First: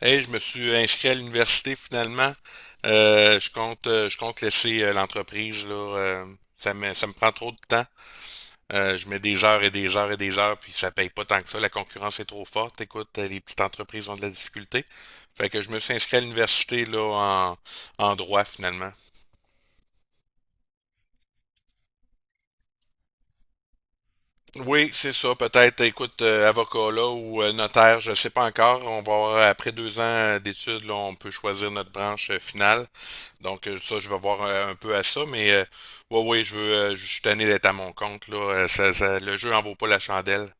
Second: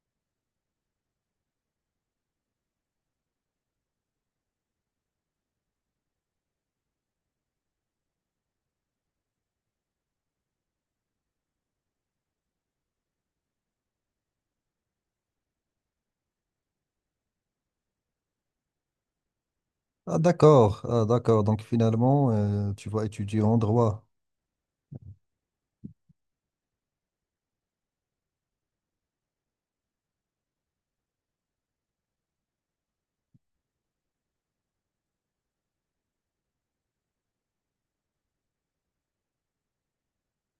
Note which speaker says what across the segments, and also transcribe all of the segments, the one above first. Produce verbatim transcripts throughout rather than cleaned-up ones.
Speaker 1: Hey, je me suis inscrit à l'université finalement. Euh, je compte, euh, je compte laisser euh, l'entreprise là. Euh, ça me, ça me prend trop de temps. Euh, je mets des heures et des heures et des heures, puis ça paye pas tant que ça. La concurrence est trop forte. Écoute, euh, les petites entreprises ont de la difficulté. Fait que je me suis inscrit à l'université là en, en droit finalement.
Speaker 2: Ah, d'accord, ah, d'accord. Donc finalement, euh, tu vas étudier en droit.
Speaker 1: Oui, c'est ça. Peut-être, écoute, euh, avocat là ou euh, notaire, je ne sais pas encore. On va avoir, après deux ans euh, d'études, là, on peut choisir notre branche euh, finale. Donc, euh, ça, je vais voir euh, un peu à ça. Mais euh, ouais, oui, je veux, euh, je suis tanné d'être à mon compte, là. Euh, Ça, ça- le jeu en vaut pas la chandelle.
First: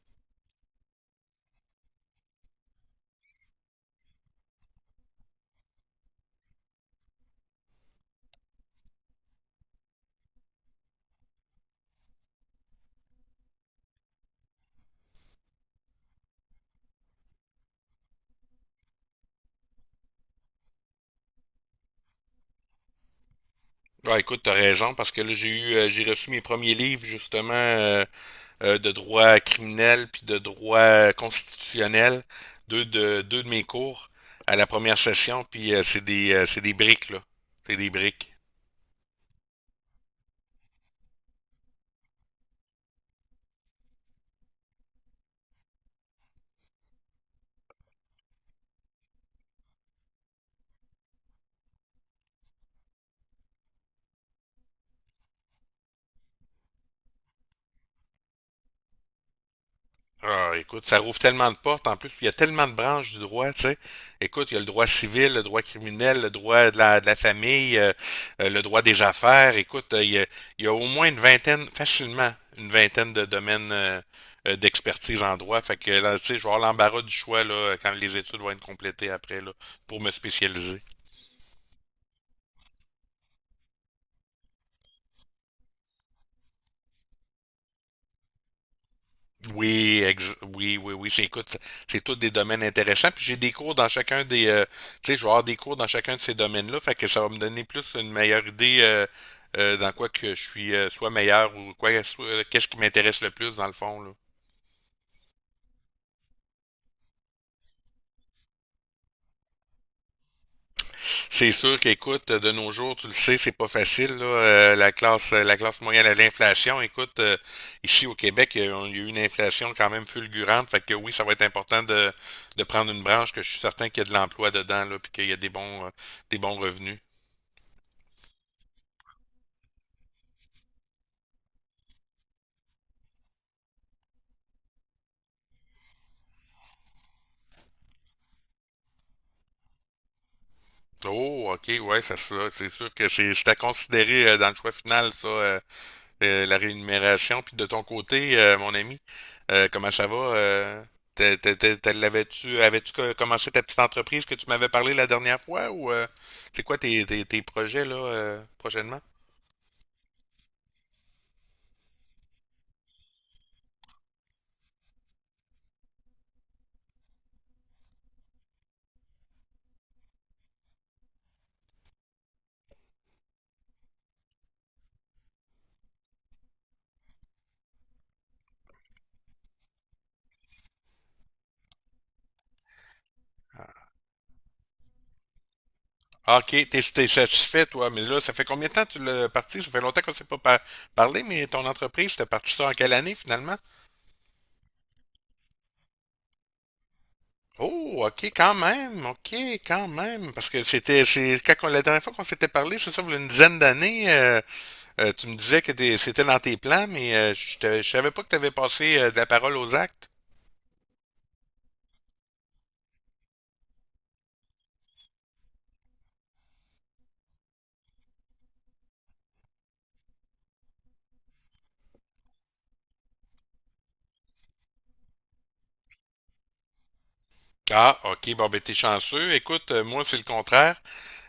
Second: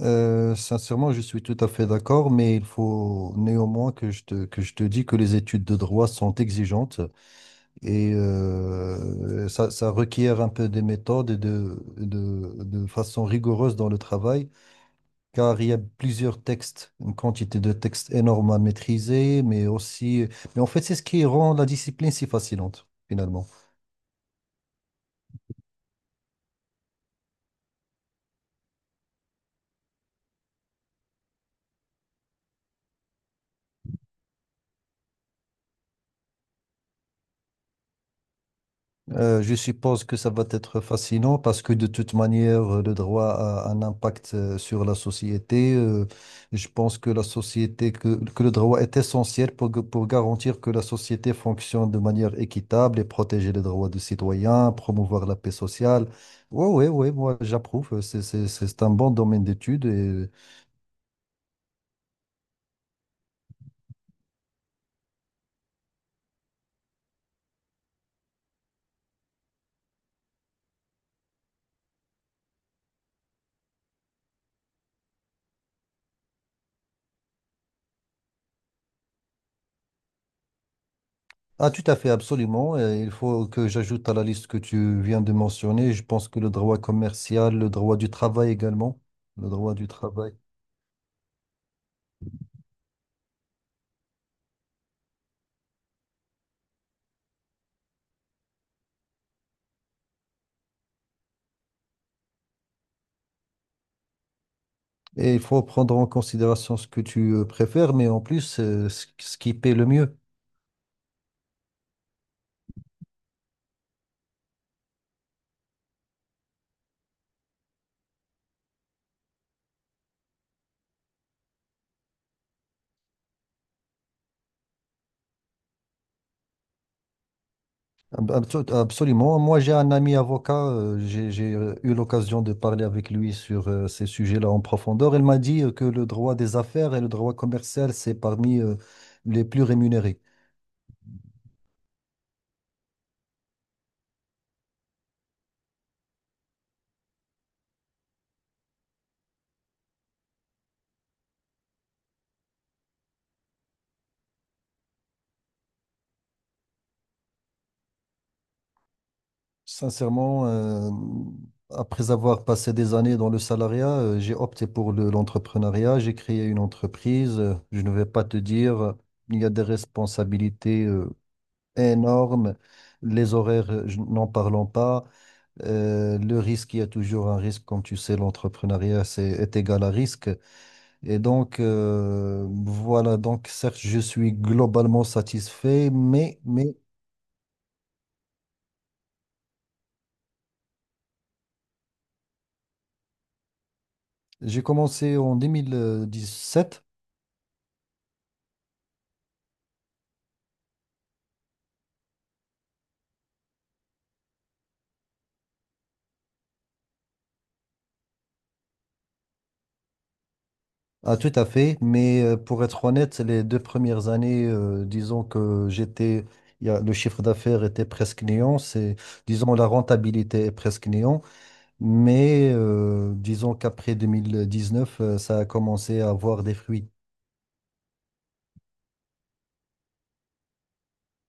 Speaker 2: Euh, sincèrement, je suis tout à fait d'accord, mais il faut néanmoins que je te, que je te dis que les études de droit sont exigeantes. Et euh, ça, ça requiert un peu des méthodes et de, de, de façon rigoureuse dans le travail, car il y a plusieurs textes, une quantité de textes énorme à maîtriser, mais aussi... Mais en fait, c'est ce qui rend la discipline si fascinante, finalement.
Speaker 1: Ouais, écoute, t'as raison, parce que là, j'ai eu, euh, j'ai reçu mes premiers livres, justement, euh, euh, de droit criminel puis de droit constitutionnel, deux de, deux de mes cours à la première session, puis euh, c'est des, euh, c'est des briques, là. C'est des briques.
Speaker 2: Euh, je suppose que ça va être fascinant parce que de toute manière, euh, le droit a un impact euh, sur la société. Euh, je pense que la société, que, que le droit est essentiel pour, gu- pour garantir que la société fonctionne de manière équitable et protéger les droits des citoyens, promouvoir la paix sociale. Oui, oui, oui, moi j'approuve. C'est, c'est, c'est un bon domaine d'études, et
Speaker 1: Ah, écoute, ça rouvre tellement de portes. En plus, il y a tellement de branches du droit, tu sais. Écoute, il y a le droit civil, le droit criminel, le droit de la, de la famille, euh, euh, le droit des affaires. Écoute, euh, il y a, il y a au moins une vingtaine, facilement, une vingtaine de domaines euh, euh, d'expertise en droit. Fait que là, tu sais, je vais avoir l'embarras du choix là, quand les études vont être complétées après là, pour me spécialiser.
Speaker 2: ah, tout à fait, absolument. Et il faut que j'ajoute à la liste que tu viens de mentionner, je pense que le droit commercial, le droit du travail également, le droit du
Speaker 1: Oui,
Speaker 2: travail.
Speaker 1: ex- oui, oui, oui. C'est, écoute, c'est tous des domaines intéressants. Puis j'ai des cours dans chacun des, euh, tu sais, je vais avoir des cours dans chacun de ces domaines-là. Fait que ça va me donner plus une meilleure idée euh, euh, dans quoi que je suis euh, soit meilleur ou quoi, soit- qu'est-ce qui m'intéresse le plus dans le fond, là.
Speaker 2: Et il faut prendre en considération ce que tu euh, préfères, mais en plus, euh, ce ce qui paie le mieux.
Speaker 1: C'est sûr qu'écoute, de nos jours, tu le sais, c'est pas facile, là, euh, la classe, euh, la classe moyenne à l'inflation. Écoute, euh, ici au Québec, il y a il y a eu une inflation quand même fulgurante. Fait que oui, ça va être important de, de prendre une branche que je suis certain qu'il y a de l'emploi dedans, là, puis qu'il y a des bons, euh, des bons revenus.
Speaker 2: Ab- abso- Absolument. Moi, j'ai un ami avocat, euh, j'ai j'ai, euh, eu l'occasion de parler avec lui sur euh, ces sujets-là en profondeur. Il m'a dit euh, que le droit des affaires et le droit commercial, c'est parmi euh, les plus rémunérés.
Speaker 1: Oh, ok, ouais, ça, ça, c'est sûr que c'est c'est à considérer euh, dans le choix final, ça, euh, euh, la rémunération. Puis de ton côté, euh, mon ami, euh, comment ça va? Euh, t'es- t'es- t'es- t'es- l'avais-tu, avais-tu co- commencé ta petite entreprise que tu m'avais parlé la dernière fois ou euh, c'est quoi tes, tes, tes projets là euh, prochainement?
Speaker 2: Sincèrement, euh, après avoir passé des années dans le salariat, euh, j'ai opté pour le- l'entrepreneuriat. J'ai créé une entreprise. Euh, Je ne vais pas te dire, euh, il y a des responsabilités euh, énormes. Les horaires, euh, je- n'en parlons pas. Euh, le risque, il y a toujours un risque. Comme tu sais, l'entrepreneuriat, c'est, est égal à risque. Et donc, euh, voilà. Donc, certes, je suis globalement satisfait,
Speaker 1: Ah,
Speaker 2: mais,
Speaker 1: ok,
Speaker 2: mais
Speaker 1: t'es, t'es satisfait toi, mais là, ça fait combien de temps que tu l'as parti? Ça fait longtemps qu'on ne s'est pas par- parlé, mais ton entreprise, t'as parti ça en quelle année finalement?
Speaker 2: j'ai commencé en deux mille dix-sept.
Speaker 1: Oh, ok, quand même, ok, quand même, parce que c'était, c'est quand on- la dernière fois qu'on s'était parlé, c'est ça, il y a une dizaine d'années, euh, Euh, tu me disais que t'es- c'était dans tes plans, mais euh, je ne savais pas que tu avais passé euh, de la parole aux actes.
Speaker 2: Ah, tout à fait, mais euh, pour être honnête, les deux premières années, euh, disons que j'étais, il y a- le chiffre d'affaires était presque néant, c'est, disons, la rentabilité est presque néant, mais euh, disons qu'après deux mille dix-neuf, euh, ça a commencé à avoir des fruits.
Speaker 1: Ah, OK. Bon, ben, t'es chanceux. Écoute, euh, moi, c'est le contraire.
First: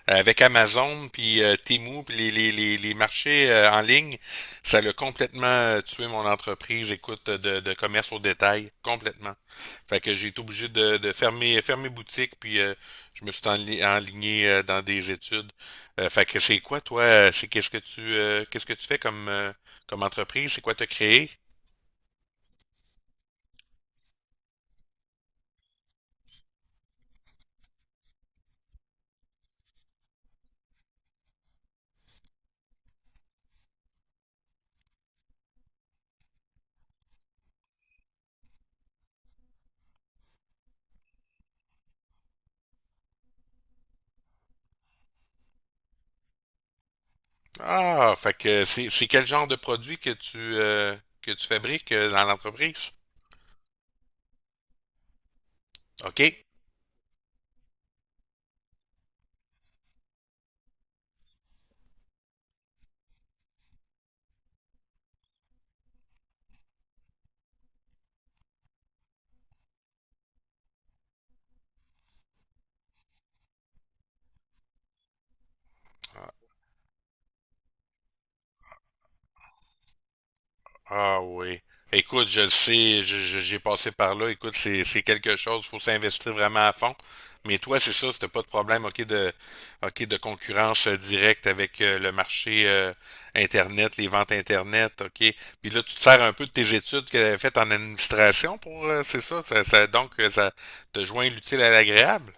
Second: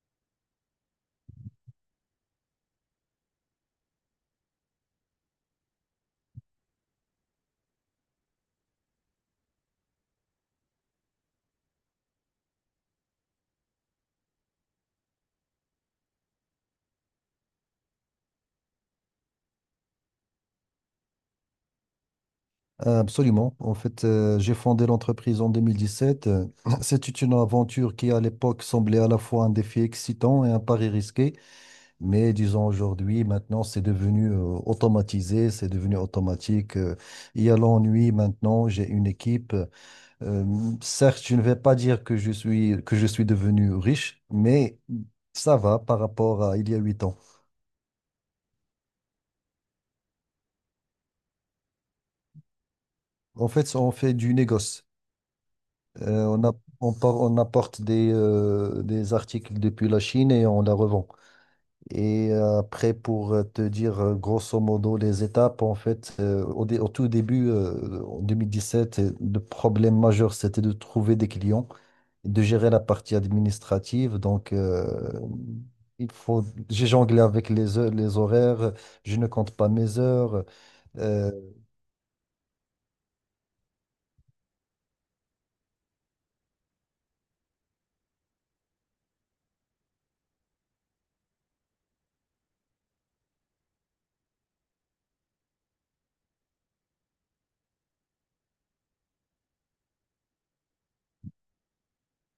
Speaker 1: Euh, Avec Amazon, puis euh, Temu, puis les, les, les, les marchés euh, en ligne, ça l'a complètement euh, tué mon entreprise, écoute, de, de commerce au détail, complètement. Fait que j'ai été obligé de, de fermer, fermer boutique, puis euh, je me suis enli- enligné euh, dans des études. Euh, fait que c'est quoi, toi? euh, C'est qu'est-ce que tu euh, qu'est-ce que tu fais comme, euh, comme entreprise? C'est quoi t'as créé?
Speaker 2: Euh, Absolument. En fait, euh, j'ai fondé l'entreprise en deux mille dix-sept. Euh, C'était une aventure qui, à l'époque, semblait à la fois un défi excitant et un pari risqué. Mais disons aujourd'hui, maintenant, c'est devenu euh, automatisé, c'est devenu automatique. Euh, il y a l'ennui maintenant, j'ai une équipe. euh, Certes, je ne vais pas dire que je suis, que je suis devenu riche, mais ça va par rapport à il y a huit ans.
Speaker 1: Ah, fait que c'est c'est quel genre de produit que tu euh, que tu fabriques euh, dans l'entreprise?
Speaker 2: En fait, on fait du négoce. Euh,
Speaker 1: OK.
Speaker 2: on a- on, par- on apporte des, euh, des articles depuis la Chine et on la revend. Et euh, après, pour euh, te dire euh, grosso modo les étapes, en fait, euh, au, dé- au tout début, euh, en vingt dix-sept, euh, le problème majeur, c'était de trouver des clients, de gérer la partie administrative. Donc, euh, il
Speaker 1: Ah,
Speaker 2: faut, j'ai jonglé avec les, heures- les horaires, je ne compte pas mes heures.
Speaker 1: ah
Speaker 2: Euh,
Speaker 1: oui. Écoute, je le sais, je- je- j'ai passé par là. Écoute, c'est c'est quelque chose, faut s'investir vraiment à fond. Mais toi, c'est ça, c'était pas de problème, OK, de OK, de concurrence euh, directe avec euh, le marché euh, Internet, les ventes Internet, OK. Puis là, tu te sers un peu de tes études que tu faites en administration pour euh, c'est ça, ça, ça- donc euh, ça te joint l'utile à l'agréable.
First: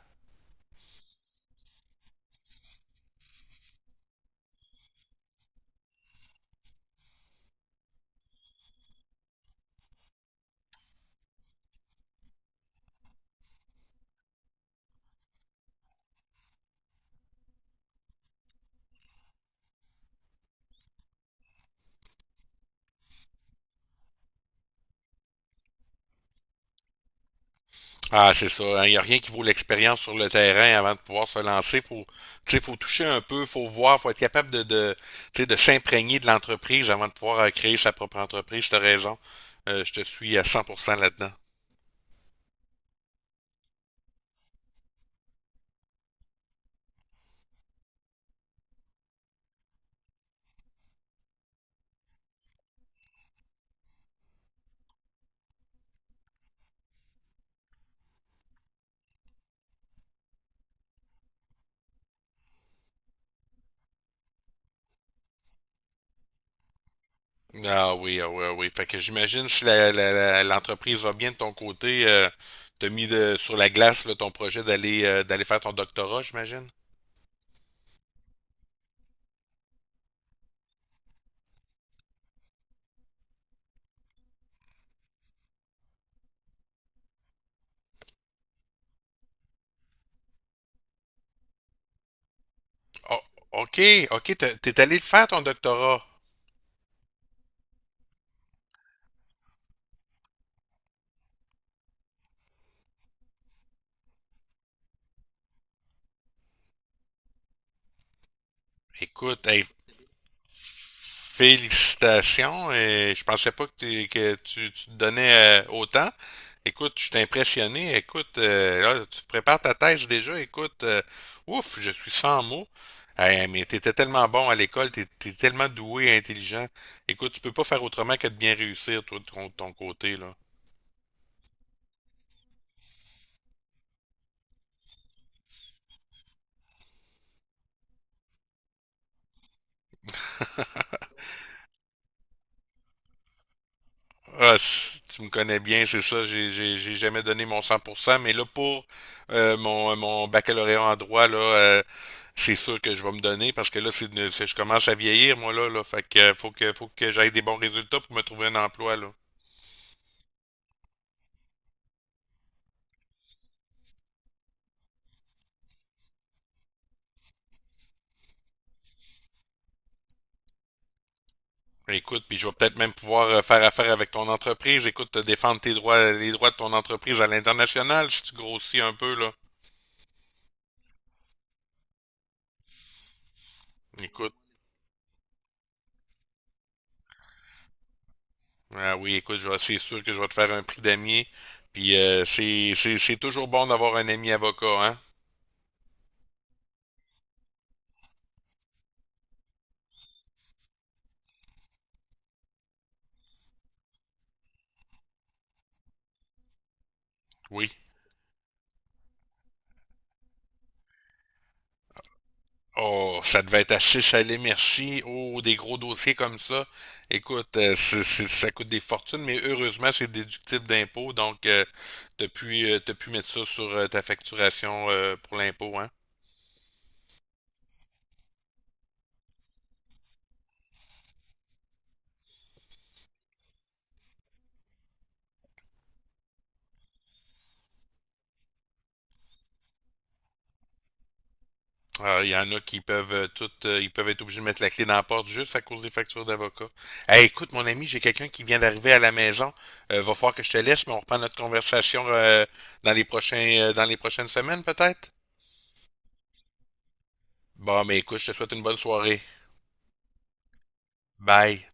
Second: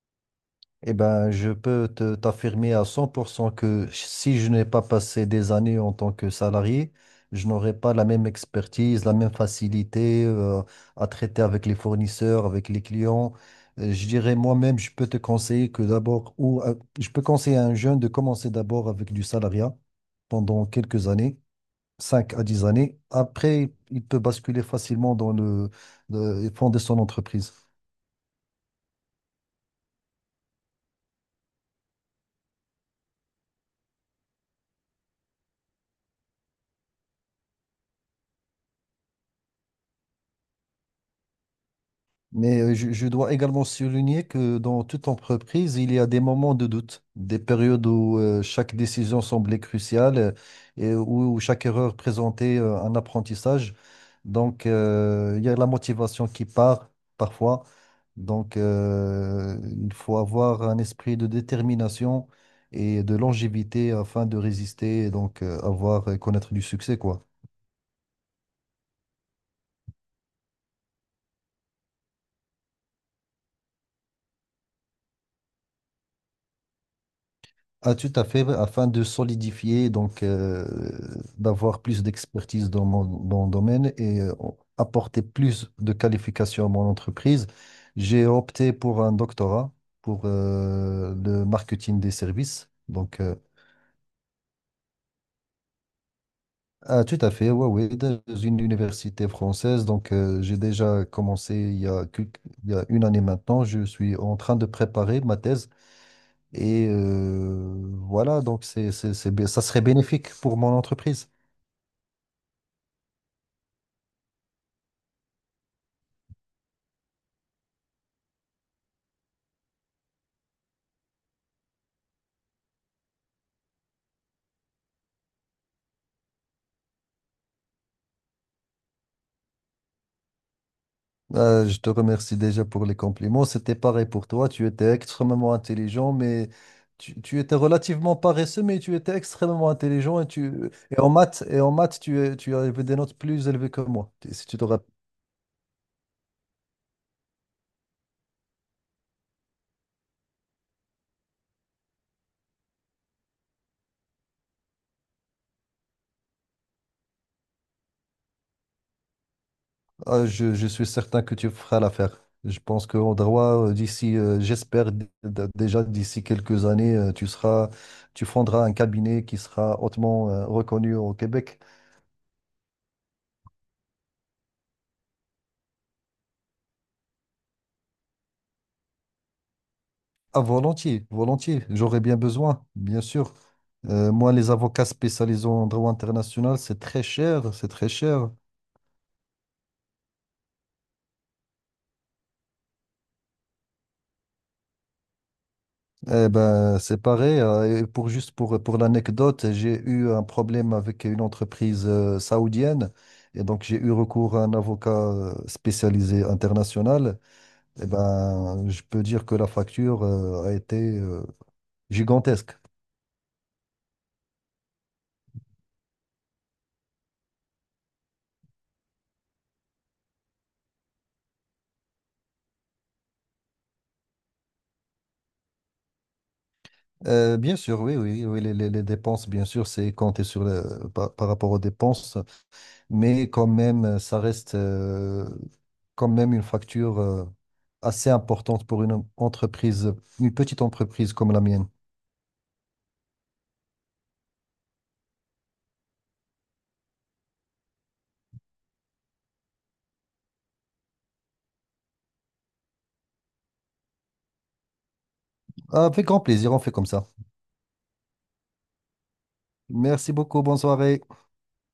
Speaker 2: Eh ben, je peux te- t'affirmer à cent pour cent que si je n'ai pas passé des années en tant que salarié, je n'aurais pas la même expertise, la même facilité euh, à traiter avec les fournisseurs, avec les clients. Euh, Je dirais moi-même, je peux te conseiller que d'abord, ou euh, je peux conseiller à un jeune de commencer d'abord avec du salariat pendant quelques années, cinq à dix années. Après, il peut basculer facilement dans le, le fonder son entreprise.
Speaker 1: Ah, c'est ça. Hein. Il n'y a rien qui vaut l'expérience sur le terrain avant de pouvoir se lancer. Faut, tu sais, faut toucher un peu, faut voir, faut être capable de, de, tu sais, de s'imprégner de l'entreprise avant de pouvoir euh, créer sa propre entreprise. T'as raison. Euh, je te suis à cent pour cent là-dedans.
Speaker 2: Mais euh, je, je dois également souligner que dans toute entreprise, il y a des moments de doute, des périodes où euh, chaque décision semblait cruciale euh, et où, où chaque erreur présentait euh, un apprentissage. Donc, euh, il y a la motivation qui part parfois. Donc, euh, il faut avoir un esprit de détermination et de longévité afin de résister et donc euh, avoir connaître du succès, quoi.
Speaker 1: Ah oui, ah oui, ah oui. Fait que j'imagine si la, la- la- l'entreprise va bien de ton côté, euh, t'as mis de, sur la glace là, ton projet d'aller euh, d'aller faire ton doctorat, j'imagine.
Speaker 2: Ah, tout à fait, afin de solidifier, donc euh, d'avoir plus d'expertise dans mon, dans le domaine et euh, apporter plus de qualifications à mon entreprise, j'ai opté pour un doctorat pour euh, le marketing des services. Donc,
Speaker 1: Oh,
Speaker 2: euh,
Speaker 1: ok, ok, t'es t'es allé le faire ton doctorat.
Speaker 2: ah, tout à fait, ouais, ouais, dans une université française. Donc, euh, j'ai déjà commencé il y a, quelques- il y a une année maintenant. Je suis en train de préparer ma thèse et euh, voilà, donc c'est, c'est, c'est,
Speaker 1: Écoute,
Speaker 2: bé- ça
Speaker 1: hey,
Speaker 2: serait bénéfique pour mon entreprise.
Speaker 1: félicitations et je pensais pas que, t'es- que tu, tu te donnais euh, autant. Écoute, je suis impressionné. Écoute, euh, là, tu prépares ta thèse déjà. Écoute, euh, ouf, je suis sans mots. Eh, mais t'étais tellement bon à l'école, t'es, t'es tellement doué et intelligent. Écoute, tu peux pas faire autrement que de bien réussir, toi, de ton, de ton côté, là.
Speaker 2: Euh, je te remercie déjà pour les compliments. C'était pareil pour toi. Tu étais extrêmement intelligent, mais tu, tu étais relativement paresseux, mais tu étais extrêmement intelligent. Et, tu, et en maths, et en maths tu, es- tu avais des notes plus élevées que moi. Si
Speaker 1: Ah,
Speaker 2: tu te rapp-
Speaker 1: c- tu me connais bien, c'est ça. J'ai, j'ai, j'ai jamais donné mon cent pour cent, mais là, pour euh, mon, mon baccalauréat en droit, là, euh, c'est sûr que je vais me donner parce que là, c'est, une- c'est- je commence à vieillir, moi, là, là. Fait que euh, faut que, faut que j'aille des bons résultats pour me trouver un emploi, là.
Speaker 2: ah, je, je suis certain que tu feras l'affaire. Je pense qu'en droit, euh, d'ici, euh, j'espère d- d- déjà d'ici quelques années, euh, tu seras, tu fonderas un cabinet qui sera hautement, euh, reconnu au Québec.
Speaker 1: Écoute, puis je vais peut-être même pouvoir euh, faire affaire avec ton entreprise. Écoute, te défendre tes droits, les droits de ton entreprise à l'international si tu grossis un peu, là.
Speaker 2: Ah, volontiers, volontiers. J'aurais bien besoin, bien sûr. Euh, moi,
Speaker 1: Écoute,
Speaker 2: les avocats spécialisés en droit international, c'est très cher, c'est très cher.
Speaker 1: ah oui, écoute, je vais- c'est sûr que je vais te faire un prix d'ami. Puis euh, c'est, c'est, c'est toujours bon d'avoir un ami avocat, hein?
Speaker 2: Eh ben, c'est pareil. Euh, et pour juste pour, pour l'anecdote, j'ai eu un problème avec une entreprise euh, saoudienne et donc j'ai eu recours à un avocat euh, spécialisé international.
Speaker 1: Oui.
Speaker 2: Eh ben, je peux dire que la facture euh, a été euh, gigantesque.
Speaker 1: Oh, ça devait être à six à merci. Oh, des gros dossiers comme ça. Écoute, euh, c'est- c'est- ça coûte des fortunes, mais heureusement, c'est déductible d'impôt. Donc, euh, t'as pu, euh, t'as pu mettre ça sur euh, ta facturation euh, pour l'impôt, hein?
Speaker 2: Euh, bien sûr, oui, oui, oui, les, les- les dépenses, bien sûr, c'est compté sur le- par par rapport aux dépenses. mais quand même, euh, ça reste euh, quand même une facture euh, assez importante pour une entreprise, une petite entreprise comme la mienne.
Speaker 1: Ah, il y en a qui peuvent euh, toutes, euh, ils peuvent être obligés de mettre la clé dans la porte juste à cause des factures d'avocat. Hey, écoute, mon ami, j'ai quelqu'un qui vient d'arriver à la maison. Euh, va falloir que je te laisse, mais on reprend notre conversation euh, dans les prochains, euh, dans les prochaines semaines, peut-être?
Speaker 2: Avec grand plaisir, on fait comme ça.
Speaker 1: Bon, mais écoute, je te souhaite une bonne soirée.
Speaker 2: Merci beaucoup, bonne soirée.
Speaker 1: Bye.